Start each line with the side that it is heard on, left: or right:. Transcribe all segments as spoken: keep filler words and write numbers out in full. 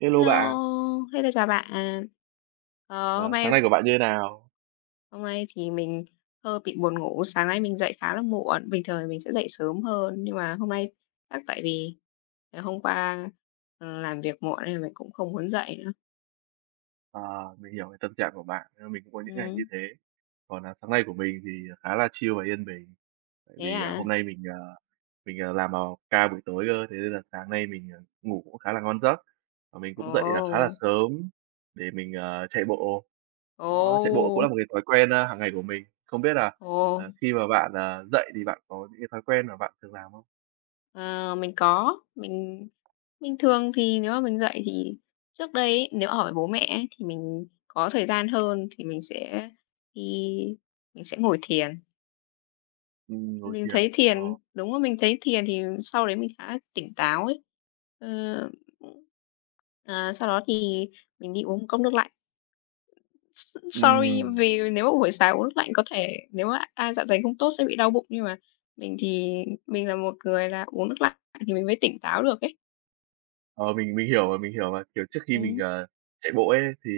right: Hello bạn,
left: Hello. Hello, chào bạn. Ờ, hôm
right: ờ,
left: nay
right: sáng nay của bạn như thế nào?
left: hôm nay thì mình hơi bị buồn ngủ, sáng nay mình dậy khá là muộn, bình thường thì mình sẽ dậy sớm hơn, nhưng mà hôm nay chắc tại vì ngày hôm qua, ờ, làm việc muộn nên là mình cũng không muốn dậy nữa.
right: Ờ, mình hiểu cái tâm trạng của bạn, ơ, mình cũng có những ngày như
left: Ừm.
right: thế. Còn, à, sáng nay của mình thì khá là chill và yên bình, tại
left: Thế
right: vì, à,
left: à?
right: hôm nay mình, ờ, mình, ờ, làm vào ca buổi tối cơ, thế nên là sáng nay mình, ờ, ngủ cũng khá là ngon giấc. Và mình cũng dậy, à, khá là
left: Ồ,
right: sớm để mình, ờ, chạy bộ,
left: ồ,
right: đó, chạy bộ cũng là một cái thói quen, a, hàng ngày của mình. Không biết là,
left: ồ.
right: ờ, khi mà bạn, à, dậy thì bạn có những cái thói quen mà bạn thường làm không?
left: Ờ, mình có, mình bình thường thì nếu mà mình dậy thì trước đây ấy, nếu ở với bố mẹ ấy, thì mình có thời gian hơn thì mình sẽ đi mình sẽ ngồi thiền.
right: Ừm, ngồi
left: Mình
right: thiền,
left: thấy
right: ờ,
left: thiền đúng là mình thấy thiền thì sau đấy mình khá tỉnh táo ấy. Ờ, ờ, sau đó thì mình đi uống một cốc nước lạnh. S sorry
right: ừm.
left: vì nếu mà buổi sáng uống nước lạnh có thể nếu mà ai dạ dày không tốt sẽ bị đau bụng, nhưng mà mình thì mình là một người là uống nước lạnh thì mình mới tỉnh táo được ấy.
right: Ờ, mình mình hiểu mà, mình hiểu mà. Kiểu, trước khi mình,
left: Ừm.
right: ờ, chạy bộ ấy thì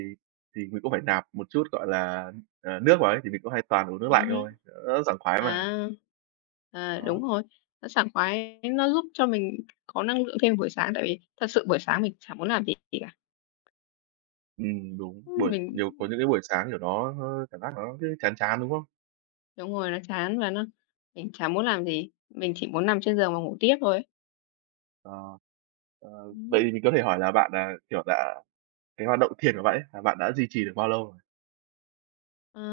right: thì mình cũng phải nạp một chút, gọi là, ờ, nước vào ấy, thì mình cũng hay toàn uống nước
left: Ừm
right: lạnh
left: hứm.
right: thôi, đỡ sảng khoái mà.
left: À, à, đúng
right: Đó,
left: rồi, nó sảng khoái, nó giúp cho mình có năng lượng thêm buổi sáng, tại vì thật sự buổi sáng mình chả muốn làm gì cả.
right: ừm, đúng,
left: Ưm,
right: buổi
left: mình
right: nhiều có những cái buổi sáng, kiểu, nó nó cảm giác nó cứ chán chán, đúng không?
left: đúng rồi, nó chán và nó mình chả muốn làm gì, mình chỉ muốn nằm trên giường và ngủ tiếp thôi ấy.
right: Ờ, ờ, vậy
left: Ừm.
right: thì mình có thể hỏi là bạn, à, kiểu, đã cái hoạt động thiền của bạn ấy, là bạn đã duy trì được bao lâu rồi?
left: Ờ,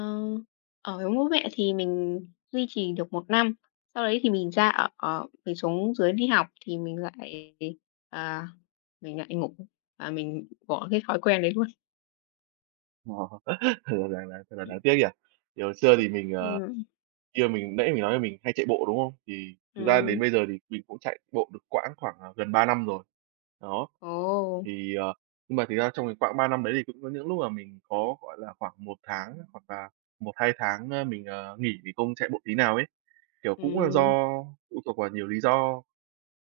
left: ở với bố mẹ thì mình duy trì được một năm, sau đấy thì mình ra ở ở mình xuống dưới đi học thì mình lại, à, mình lại ngủ và mình bỏ cái thói quen đấy luôn.
right: Ồ, thật là đáng đáng thật là đáng tiếc nhỉ? Thì hồi xưa thì mình, ờ
left: Ừm,
right: Kia mình nãy mình nói là mình hay chạy bộ, đúng không? Thì thực ra đến
left: ừm.
right: bây giờ thì mình cũng chạy bộ được quãng khoảng, à, gần ba năm rồi. Đó,
left: Ồ!
right: thì, ờ, nhưng mà thực ra trong cái quãng ba năm đấy thì cũng có những lúc mà mình có, gọi là, khoảng một tháng hoặc là một hai tháng, ơ, mình, ờ, nghỉ vì không chạy bộ tí nào ấy. Kiểu, cũng là
left: Ừm,
right: do phụ thuộc vào nhiều lý do,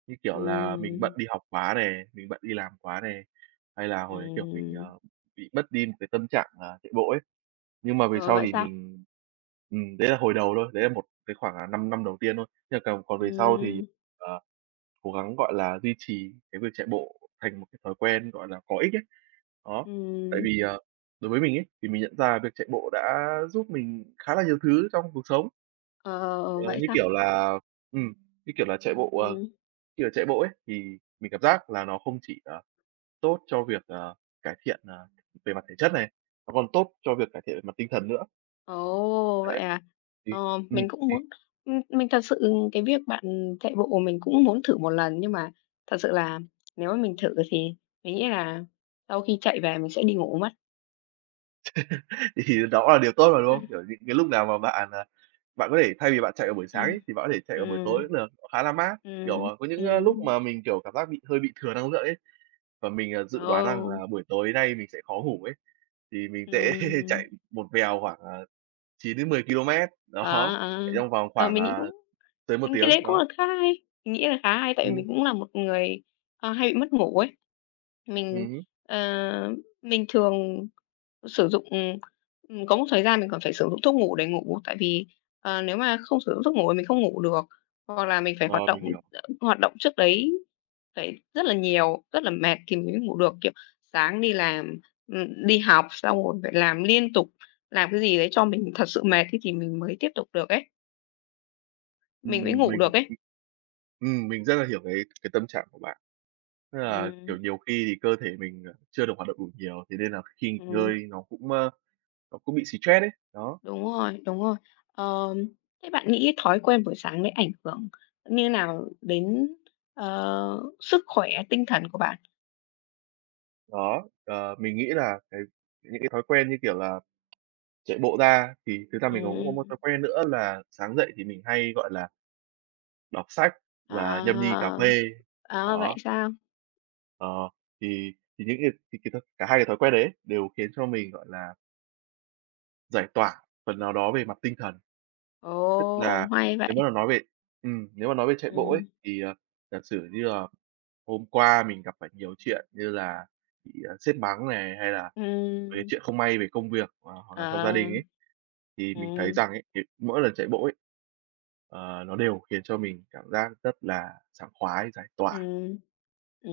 right: như kiểu là mình bận
left: ừm,
right: đi học quá này, mình bận đi làm quá này, hay là hồi đấy, kiểu, mình,
left: ừm.
right: ờ, bị mất đi một cái tâm trạng, à, chạy bộ ấy. Nhưng mà về
left: Ờ,
right: sau
left: vậy
right: thì
left: sao?
right: mình ừm, Đấy là hồi đầu thôi, đấy là một cái khoảng, à, 5 năm năm đầu tiên thôi. Nhưng còn còn về sau thì,
left: Ừm,
right: ờ, cố gắng, gọi là, duy trì cái việc chạy bộ thành một cái thói quen, gọi là, có ích ấy. Đó, tại
left: ừm,
right: vì, ờ, đối với mình ấy, thì mình nhận ra việc chạy bộ đã giúp mình khá là nhiều thứ trong cuộc sống.
left: ờ, ờ, ờ,
right: Ờ,
left: vậy
right: như
left: sao?
right: kiểu là ừm, như kiểu là chạy bộ, ờ,
left: Ừm,
right: khi mà chạy bộ ấy, thì mình cảm giác là nó không chỉ, ờ, tốt cho việc, ờ, cải thiện, ờ, về mặt thể chất này, nó còn tốt cho việc cải thiện về mặt tinh thần nữa.
left: ồ, vậy
right: Đấy.
left: à?
right: Thì
left: Ờ,
right: ừm,
left: mình cũng
right: thì
left: muốn ừm, mình thật sự cái việc bạn chạy bộ mình cũng muốn thử một lần, nhưng mà thật sự là nếu mà mình thử thì mình nghĩ là sau khi chạy về mình sẽ đi ngủ mất.
right: thì đó là điều tốt mà, đúng không? Kiểu, những cái lúc nào mà bạn, à, bạn có thể thay vì bạn chạy vào buổi sáng
left: Ừm,
right: ấy, thì bạn có thể chạy
left: ừm,
right: vào buổi tối
left: ừm,
right: cũng được, nó khá là mát. Kiểu,
left: ừm,
right: à, có những, a, lúc
left: ừm.
right: mà mình, kiểu, cảm giác bị hơi bị thừa năng lượng ấy, và mình, à, dự đoán rằng là
left: Ồ,
right: buổi tối nay mình sẽ khó ngủ ấy, thì mình sẽ
left: ừm.
right: chạy một vèo khoảng, à, chín đến mười ki-lô-mét,
left: À,
right: đó,
left: à.
right: chạy trong vòng
left: Ờ,
right: khoảng,
left: mình nghĩ
right: à,
left: cũng
right: tới một
left: mình nghĩ
right: tiếng,
left: đấy cũng
right: đó.
left: là khá hay, mình nghĩ là khá hay tại vì
right: Ừm,
left: mình cũng là một người, ờ, hay bị mất ngủ ấy. Mình,
right: ừm hứm,
left: ờ, mình thường sử dụng ừm, có một thời gian mình còn phải sử dụng thuốc ngủ để ngủ, tại vì, ờ, nếu mà không sử dụng thuốc ngủ thì mình không ngủ được, hoặc là mình phải
right: ờ,
left: hoạt động,
right: mình hiểu.
left: ờ, hoạt động trước đấy. Đấy, rất là nhiều, rất là mệt thì mới ngủ được, kiểu, sáng đi làm, ừm, đi học xong rồi phải làm liên tục, làm cái gì đấy cho mình thật sự mệt ấy thì mình mới tiếp tục được ấy, mình mới
right: Ừm,
left: ngủ
right: mình
left: được ấy.
right: ừm, mình rất là hiểu cái cái tâm trạng của bạn. Tức là,
left: Ừm,
right: kiểu, nhiều khi thì cơ thể mình, ờ, chưa được hoạt động đủ nhiều, thế nên là khi nghỉ
left: ừm,
right: ngơi nó cũng, ơ, nó cũng bị stress đấy. Đó,
left: đúng rồi, đúng rồi. Ờm, thế bạn nghĩ thói quen buổi sáng đấy ảnh hưởng như nào đến, ờ, sức khỏe tinh thần của bạn?
right: đó, ờ, mình nghĩ là cái những cái thói quen như kiểu là chạy bộ ra thì thực ra mình cũng có một
left: Ừm,
right: thói quen nữa là sáng dậy thì mình hay, gọi là, đọc sách và nhâm nhi cà
left: à,
right: phê.
left: à, vậy
right: Đó,
left: sao?
right: ờ, thì thì những cái thì cái th cả hai cái thói quen đấy đều khiến cho mình, gọi là, giải tỏa phần nào đó về mặt tinh thần. Tức
left: Ồ,
right: là
left: hay vậy!
right: nếu mà nói về ừm, nếu mà nói về chạy bộ ấy
left: Ừm,
right: thì, ờ, giả sử như là hôm qua mình gặp phải nhiều chuyện như là bị, ờ, sếp mắng này, hay là mấy cái
left: ừm,
right: chuyện không may về công việc, ờ, hoặc là trong gia đình
left: ờ,
right: ấy. Thì mình thấy
left: ừm.
right: rằng ấy, cái mỗi lần chạy bộ ấy, ờ, nó đều khiến cho mình cảm giác rất là sảng khoái, giải tỏa.
left: Ừ,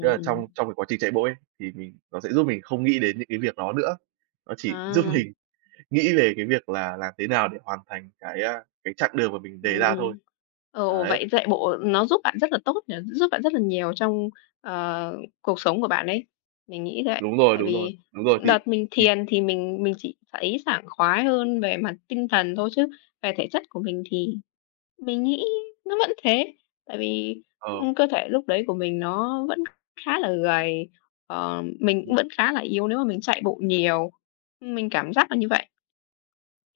right: Tức là
left: ừm.
right: trong trong cái quá trình chạy bộ ấy, thì mình nó sẽ giúp mình không nghĩ đến những cái việc đó nữa. Nó chỉ giúp
left: À,
right: mình nghĩ về cái việc là làm thế nào để hoàn thành cái, a, cái chặng đường mà mình đề
left: ừm,
right: ra thôi.
left: ừm. Ồ,
right: Đấy,
left: vậy chạy bộ nó giúp bạn rất là tốt nhỉ, giúp bạn rất là nhiều trong, ờ, cuộc sống của bạn ấy. Mình nghĩ vậy.
right: đúng rồi,
left: Tại
right: đúng rồi,
left: vì
right: đúng rồi, thì
left: đợt mình
right: ừm,
left: thiền thì mình mình chỉ thấy sảng khoái hơn về mặt tinh thần thôi chứ về thể chất của mình thì mình nghĩ nó vẫn thế. Tại vì,
right: ờ,
left: ừm, cơ thể lúc đấy của mình nó vẫn khá là gầy, ờ, mình cũng
right: ừm,
left: vẫn khá là yếu nếu mà mình chạy bộ nhiều. Mình cảm giác là như vậy.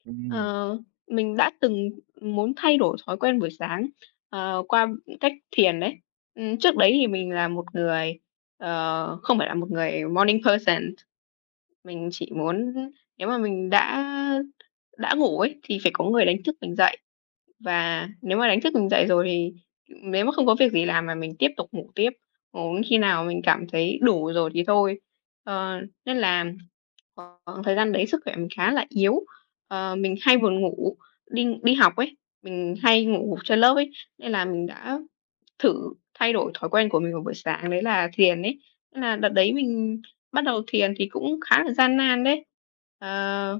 right: ừm,
left: Ờ, mình đã từng muốn thay đổi thói quen buổi sáng, ờ, qua cách thiền đấy. Ừm, trước đấy thì mình là một người, ờ, không phải là một người morning person, mình chỉ muốn nếu mà mình đã đã ngủ ấy, thì phải có người đánh thức mình dậy, và nếu mà đánh thức mình dậy rồi thì nếu mà không có việc gì làm mà mình tiếp tục ngủ tiếp, ngủ đến khi nào mình cảm thấy đủ rồi thì thôi. Ờ, nên là khoảng thời gian đấy sức khỏe mình khá là yếu, ờ, mình hay buồn ngủ, đi đi học ấy, mình hay ngủ gục trên lớp ấy, nên là mình đã thử thay đổi thói quen của mình vào buổi sáng đấy là thiền ấy. Nên là đợt đấy mình bắt đầu thiền thì cũng khá là gian nan đấy. Ờ,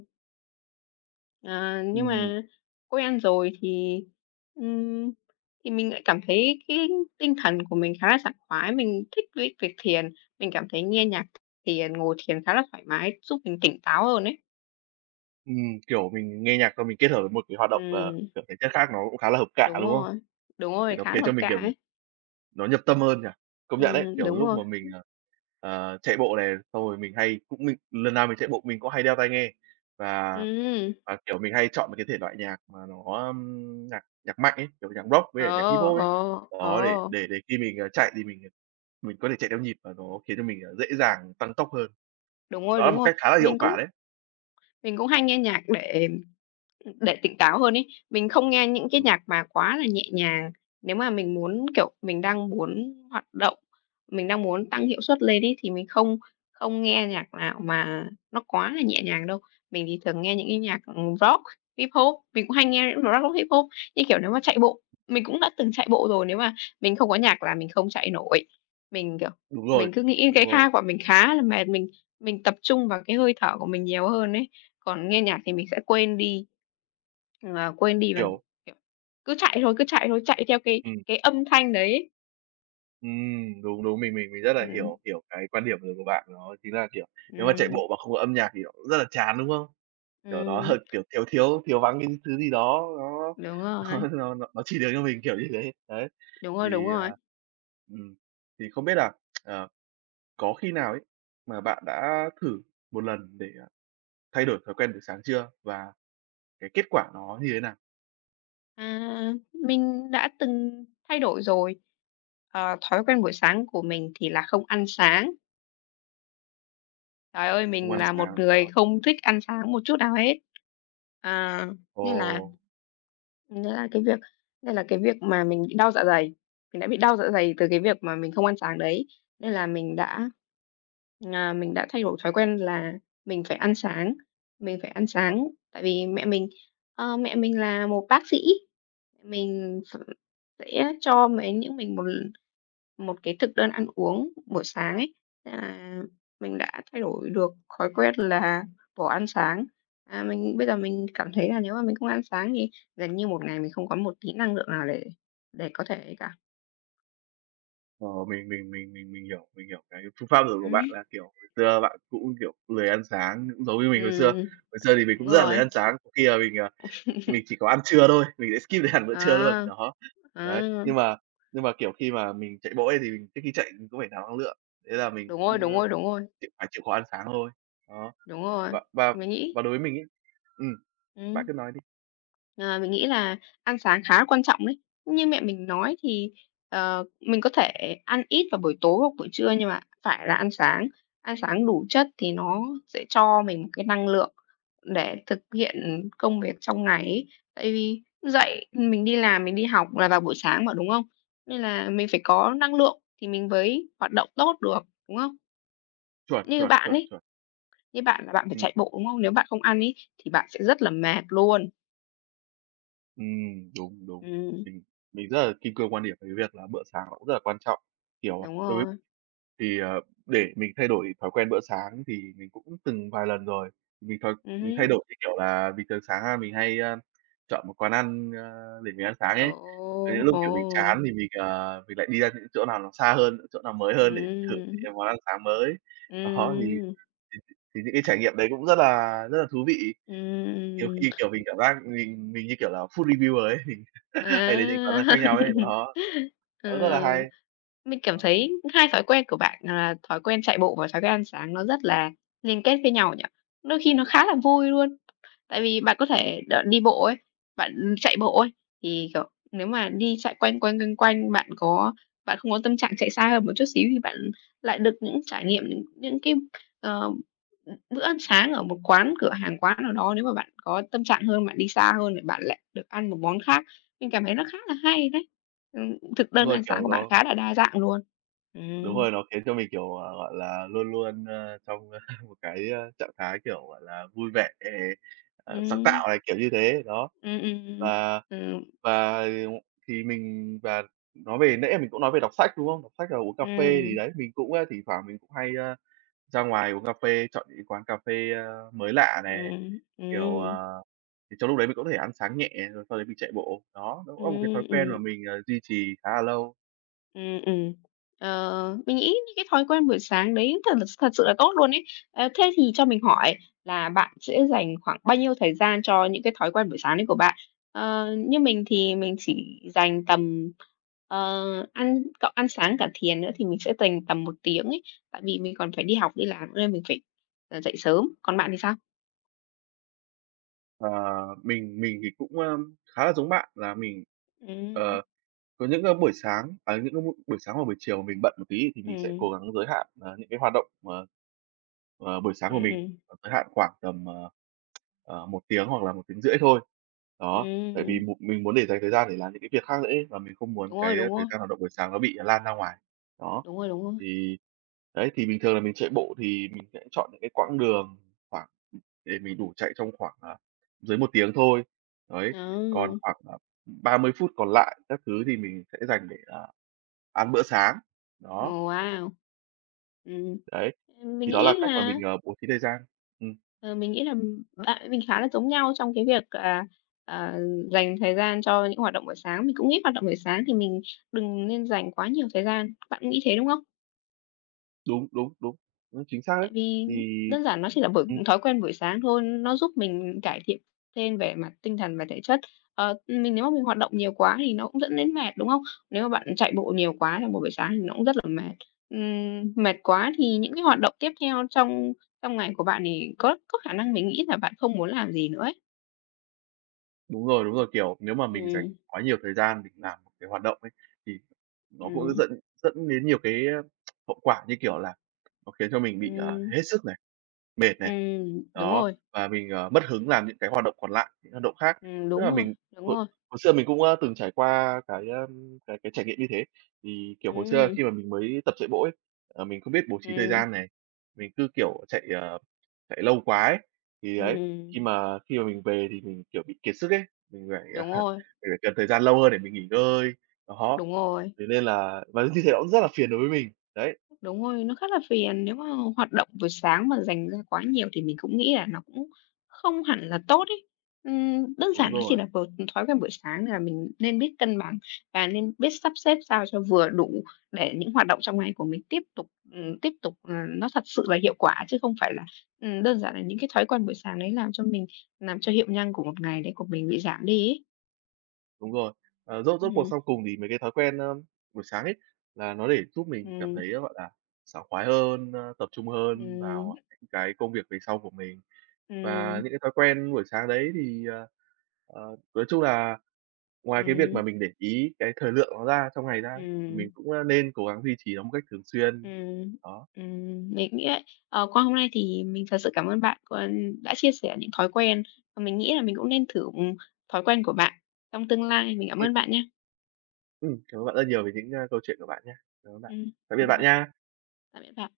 left: ờ, nhưng
right: ừm.
left: mà quen rồi thì, ừm, thì mình lại cảm thấy cái tinh thần của mình khá là sảng khoái, mình thích với việc thiền, mình cảm thấy nghe nhạc thiền, ngồi thiền khá là thoải mái, giúp mình tỉnh táo hơn ấy.
right: Ừm, kiểu, mình nghe nhạc xong mình kết hợp với một cái hoạt động, ờ,
left: Ừm,
right: kiểu, thể chất khác nó cũng khá là hợp cạ,
left: đúng
right: đúng không?
left: rồi, đúng
right: Thì
left: rồi,
right: nó
left: khá
right: khiến
left: là
right: cho mình,
left: cả
right: kiểu,
left: ấy.
right: nó nhập tâm hơn nhỉ? Công nhận đấy,
left: Ừm,
right: kiểu,
left: đúng
right: lúc
left: rồi.
right: mà mình, ờ, ờ, chạy bộ này, xong rồi mình hay cũng mình lần nào mình chạy bộ mình cũng hay đeo tai nghe và
left: Ừm,
right: và, kiểu, mình hay chọn một cái thể loại nhạc mà nó, ưm, nhạc nhạc mạnh ấy, kiểu, nhạc rock với cả nhạc hip
left: ờ,
right: hop ấy.
left: ờ,
right: Đó, để
left: ờ,
right: để để khi mình, ờ, chạy thì mình, ờ, mình có thể chạy theo nhịp và nó khiến cho mình, ờ, dễ dàng tăng tốc hơn.
left: đúng rồi,
right: Đó là
left: đúng
right: một
left: rồi.
right: cách khá là hiệu
left: Mình cũng
right: quả đấy.
left: mình cũng hay nghe nhạc để Ừm, để tỉnh táo hơn ấy, mình không nghe những cái
right: Ừm,
left: nhạc mà quá là nhẹ nhàng. Nếu mà mình muốn, kiểu, mình đang muốn hoạt động, mình đang muốn tăng hiệu suất lên ấy, thì mình không không nghe nhạc nào mà nó quá là nhẹ nhàng đâu. Mình thì thường nghe những cái nhạc, ừm, Rock, Hip Hop, mình cũng hay nghe Rock, Hip Hop. Như kiểu nếu mà chạy bộ, mình cũng đã từng chạy bộ rồi, nếu mà mình không có nhạc là mình không chạy nổi. Mình, kiểu,
right: đúng rồi,
left: mình cứ nghĩ
right: đúng
left: cái
right: rồi,
left: khang của mình khá là mệt, mình mình tập trung vào cái hơi thở của mình nhiều hơn ấy. Còn nghe nhạc thì mình sẽ quên đi. Ờ, quên đi bằng,
right: kiểu
left: kiểu, cứ chạy thôi, cứ chạy thôi, chạy theo cái
right: ừm.
left: cái âm thanh đấy ấy.
right: Ừm, đúng, đúng, mình mình mình rất là
left: Ừm,
right: hiểu hiểu cái quan điểm của bạn, đó chính là, kiểu, nếu mà chạy
left: ừm,
right: bộ mà không có âm nhạc thì nó cũng rất là chán, đúng không? Kiểu, nó h
left: ừm,
right: kiểu, thiếu thiếu thiếu vắng cái thứ gì đó nó
left: đúng rồi,
right: nó nó nó nó chỉ được cho mình, kiểu như thế. Đấy,
left: đúng rồi, đúng
right: thì,
left: rồi.
right: à ừm, thì không biết là, ờ, có khi nào ấy mà bạn đã thử một lần để, à, thay đổi thói quen buổi sáng chưa? Và cái kết quả nó như thế nào?
left: À, mình đã từng thay đổi rồi. Ờ, thói quen buổi sáng của mình thì là không ăn sáng. Trời ơi,
right: Không
left: mình
right: ăn
left: là một
right: sáng, ờ,
left: người không thích ăn sáng một chút nào hết, à,
right: ồ.
left: nên là nghĩa là cái việc nên là cái việc mà mình bị đau dạ dày, mình đã bị đau dạ dày từ cái việc mà mình không ăn sáng đấy, nên là mình đã, à, mình đã thay đổi thói quen là mình phải ăn sáng, mình phải ăn sáng. Tại vì mẹ mình, ờ, mẹ mình là một bác sĩ. Mình ph sẽ cho mấy những mình một một cái thực đơn ăn uống buổi sáng ấy, nên là mình đã thay đổi được thói quen là bỏ ăn sáng. À, mình bây giờ mình cảm thấy là nếu mà mình không ăn sáng thì gần như một ngày mình không có một tí năng lượng nào để để có thể ấy cả.
right: Ờ, mình mình mình mình mình hiểu, mình hiểu cái phương pháp rồi của bạn
left: Ừm,
right: là, kiểu, hồi xưa bạn cũng, kiểu, lười ăn sáng cũng giống như mình hồi xưa.
left: ừm,
right: Hồi xưa thì mình
left: đúng
right: cũng rất là lười
left: rồi.
right: ăn sáng, có khi là mình, à, mình chỉ có ăn trưa thôi, mình sẽ skip đến hẳn bữa trưa luôn,
left: À,
right: đó. Đấy,
left: à,
right: nhưng mà nhưng mà, kiểu, khi mà mình chạy bộ ấy thì mình trước khi chạy mình cũng phải nạp năng lượng, thế là mình
left: đúng
right: cũng,
left: rồi, đúng
right: ơ,
left: rồi, đúng rồi,
right: chịu phải chịu khó ăn sáng thôi. Đó,
left: đúng rồi,
right: và và
left: mình nghĩ.
right: và đối với mình ấy ừm, bạn
left: Ừm.
right: cứ nói đi.
left: Ờ, mình nghĩ là ăn sáng khá là quan trọng đấy. Như mẹ mình nói thì, ờ, mình có thể ăn ít vào buổi tối hoặc buổi trưa nhưng mà phải là ăn sáng, ăn sáng đủ chất thì nó sẽ cho mình một cái năng lượng để thực hiện công việc trong ngày ấy. Tại vì dậy mình đi làm, mình đi học là vào buổi sáng mà, đúng không? Nên là mình phải có năng lượng thì mình mới hoạt động tốt được, đúng không?
right: Chuẩn,
left: Như
right: chuẩn,
left: bạn
right: chuẩn,
left: ấy,
right: chuẩn.
left: như bạn là bạn phải
right: Ừm.
left: chạy bộ, đúng không? Nếu bạn không ăn ấy thì bạn sẽ rất là mệt luôn.
right: Ừm, đúng, đúng.
left: Ừm,
right: Mình mình rất là kim cương quan điểm về cái việc là bữa sáng nó cũng rất là quan trọng. Kiểu, à,
left: đúng
right: đối với
left: rồi.
right: thì, ờ, để mình thay đổi thói quen bữa sáng thì mình cũng từng vài lần rồi. Mình thói mình thay
left: Ừm.
right: đổi, như kiểu là, bình thường sáng ra mình hay, a, chọn một quán ăn, ơ, để mình ăn sáng
left: Ồ,
right: ấy. Đến những lúc,
left: ồ,
right: kiểu, mình chán thì mình, ờ, mình lại đi ra những chỗ nào nó xa hơn, chỗ nào mới hơn để thử những
left: ừm,
right: cái món ăn sáng mới. Đó, thì
left: ừm,
right: thì thì những cái trải nghiệm đấy cũng rất là rất là thú vị. Nhiều
left: ừm,
right: khi, kiểu, mình cảm giác mình mình như kiểu là food reviewer ấy.
left: à.
right: Hay đến những quán ăn khác nhau ấy, đó, nó rất là
left: Ờ,
right: hay.
left: mình cảm
right: Đó,
left: thấy hai thói quen của bạn là thói quen chạy bộ và thói quen ăn sáng nó rất là liên kết với nhau nhỉ? Đôi khi nó khá là vui luôn. Tại vì bạn có
right: đúng,
left: thể đ đi bộ ấy, bạn chạy bộ ấy, thì, kiểu, nếu mà đi chạy quanh quanh, quanh quanh, bạn có bạn không có tâm trạng chạy xa hơn một chút xíu thì bạn lại được những trải nghiệm những những cái, ờ, ừm, bữa ăn sáng ở một quán cửa hàng quán nào đó, nếu mà bạn có tâm trạng hơn, bạn đi xa hơn thì bạn lại được ăn một món khác. Mình cảm thấy nó khá là hay đấy. Ừm, thực
right: đúng
left: đơn
right: rồi,
left: ăn sáng
right: kiểu,
left: của bạn
right: nó
left: khá là đa dạng luôn.
right: đúng
left: Ừm,
right: rồi, nó khiến cho mình, kiểu, à, gọi là, luôn luôn, ơ, trong ơ, một cái, ơ, trạng thái, kiểu, gọi là, vui vẻ, ờ, sáng
left: ừm,
right: tạo này, kiểu như thế, đó.
left: ừm, ừm, ừm,
right: Và
left: ừm,
right: và thì mình và nói về nãy mình cũng nói về đọc sách, đúng không? Đọc sách, rồi uống cà phê thì
left: ừm,
right: đấy, mình cũng, a, thỉnh thoảng mình cũng hay, a, ra ngoài uống cà phê, chọn những cái quán cà phê, a, mới lạ nè.
left: ừm,
right: Kiểu,
left: ừm,
right: ờ, thì trong lúc đấy mình có thể ăn sáng nhẹ, rồi sau đấy mình chạy bộ. Đó, nó cũng là một cái thói
left: ừm,
right: quen mà
left: ừm.
right: mình, ờ, duy trì khá là lâu.
left: Ừm, ừm. Ờ, mình nghĩ những cái thói quen buổi sáng đấy thật thật sự là tốt luôn ấy. Ờ, thế thì cho mình hỏi là bạn sẽ dành khoảng bao nhiêu thời gian cho những cái thói quen buổi sáng đấy của bạn? Ờ, như mình thì mình chỉ dành tầm, ờ, ăn cộng ăn sáng cả thiền nữa thì mình sẽ dành tầm một tiếng ấy, tại vì mình còn phải đi học, đi làm nên mình phải, ờ, dậy sớm. Còn bạn thì sao?
right: Ờ, mình mình thì cũng, ơ, khá là giống bạn là mình,
left: Ừm,
right: ờ Có những, ơ, buổi sáng à, những cái b buổi sáng và buổi chiều mà mình bận một tí thì mình sẽ
left: ừm,
right: cố gắng giới hạn, ờ, những cái hoạt động, ờ, ờ, buổi sáng của
left: ừm,
right: mình,
left: ừm,
right: ờ, giới hạn khoảng tầm, ờ, ờ, một tiếng hoặc là một tiếng rưỡi thôi. Đó, tại vì
left: ừm.
right: mục mình muốn để dành thời gian để làm những cái việc khác nữa ấy, và mình không muốn
left: Đúng rồi,
right: cái,
left: đúng
right: thời
left: rồi,
right: gian hoạt động buổi sáng nó bị lan ra ngoài. Đó,
left: đúng rồi, đúng rồi.
right: thì đấy, thì bình thường là mình chạy bộ thì mình sẽ chọn những cái quãng đường khoảng để mình đủ chạy trong khoảng, à, dưới một tiếng thôi. Đấy, còn
left: Đó,
right: khoảng, à Ba mươi phút còn lại các thứ thì mình sẽ dành để, ờ, ăn bữa sáng. Đó,
left: wow! Ừm.
right: đấy,
left: Ừm, mình
right: thì đó là
left: nghĩ
right: cách mà
left: là,
right: mình, ờ, bố trí thời gian. Ừm,
left: ờ, mình nghĩ là bạn với mình khá là giống nhau trong cái việc, à, à, dành thời gian cho những hoạt động buổi sáng. Mình cũng nghĩ hoạt động buổi sáng thì mình đừng nên dành quá nhiều thời gian. Bạn nghĩ thế, đúng không?
right: đúng, đúng, đúng, đúng, chính xác đấy.
left: Tại vì
right: Thì
left: đơn giản nó chỉ là buổi
right: ừm,
left: thói quen buổi sáng thôi, nó giúp mình cải thiện thêm về mặt tinh thần và thể chất. Ờ, mình nếu mà mình hoạt động nhiều quá thì nó cũng dẫn đến mệt, đúng không? Nếu mà bạn chạy bộ nhiều quá trong một buổi sáng thì nó cũng rất là mệt. Ừm, mệt quá thì những cái hoạt động tiếp theo trong trong ngày của bạn thì có có khả năng mình nghĩ là bạn không muốn làm gì nữa ấy.
right: đúng rồi, đúng rồi, kiểu, nếu mà mình dành
left: Ừm,
right: quá nhiều thời gian mình làm một cái hoạt động ấy, thì nó cũng
left: ừm,
right: dẫn dẫn đến nhiều cái, ơ, hậu quả, như kiểu là, nó khiến cho mình bị, ờ,
left: ừm,
right: hết sức này. Mệt này,
left: ừm, đúng
right: đó,
left: rồi,
right: và mình, ờ, mất hứng làm những cái hoạt động còn lại, những hoạt động khác.
left: ừm,
right: Tức
left: đúng
right: là
left: rồi,
right: mình
left: đúng
right: hồi
left: rồi,
right: hồi xưa mình cũng, a, từng trải qua cái, a, cái cái trải nghiệm như thế. Thì, kiểu, hồi xưa
left: ừm,
right: khi mà mình mới tập chạy bộ ấy, ờ, mình không biết bố trí thời
left: ừm,
right: gian này, mình cứ, kiểu, chạy, ờ, chạy lâu quá ấy, thì ấy, khi
left: ừm,
right: mà khi mà mình về thì mình, kiểu, bị kiệt sức ấy, mình phải,
left: đúng rồi,
right: mình phải cần thời gian lâu hơn để mình nghỉ ngơi, đó.
left: đúng rồi.
right: Thế nên là và như thế nó cũng rất là phiền đối với mình, đấy,
left: Đúng rồi, nó khá là phiền, nếu mà hoạt động buổi sáng mà dành ra quá nhiều thì mình cũng nghĩ là nó cũng không hẳn là tốt ấy. Ừm, đơn
right: đúng
left: giản nó chỉ
right: rồi.
left: là một thói quen buổi sáng là mình nên biết cân bằng và nên biết sắp xếp sao cho vừa đủ để những hoạt động trong ngày của mình tiếp tục, ừm, tiếp tục, ờ, nó thật sự là hiệu quả chứ không phải là, ừm, đơn giản là những cái thói quen buổi sáng đấy làm cho mình làm cho hiệu năng của một ngày đấy của mình bị giảm đi ấy.
right: Đúng rồi. Ờ, rốt rốt cuộc
left: Ừm,
right: sau cùng thì mấy cái thói quen, ơ, buổi sáng ấy, là nó để giúp mình cảm
left: ừm,
right: thấy, gọi là, sảng khoái hơn, ơ, tập trung hơn
left: ừm,
right: vào những cái công việc về sau của mình. Và
left: ừm,
right: những cái thói quen buổi sáng đấy thì, ờ, ờ, nói chung là ngoài cái việc
left: ừm,
right: mà mình để ý cái thời lượng nó ra trong ngày ra ấy, thì
left: ừm.
right: mình cũng, a, nên cố gắng duy trì nó một cách thường xuyên.
left: Ừm,
right: Đó.
left: ừm, mình nghĩ ấy, ờ, qua hôm nay thì mình thật sự cảm ơn bạn có đã chia sẻ những thói quen, và mình nghĩ là mình cũng nên thử thói quen của bạn trong tương lai. Mình cảm
right: Ừm,
left: ơn bạn nhé.
right: ừm, cảm ơn bạn rất nhiều về những, a, câu chuyện của bạn nha. Cảm ơn bạn.
left: Ừm,
right: Tạm biệt
left: mình cảm
right: bạn
left: ơn,
right: nha.
left: tạm biệt bạn.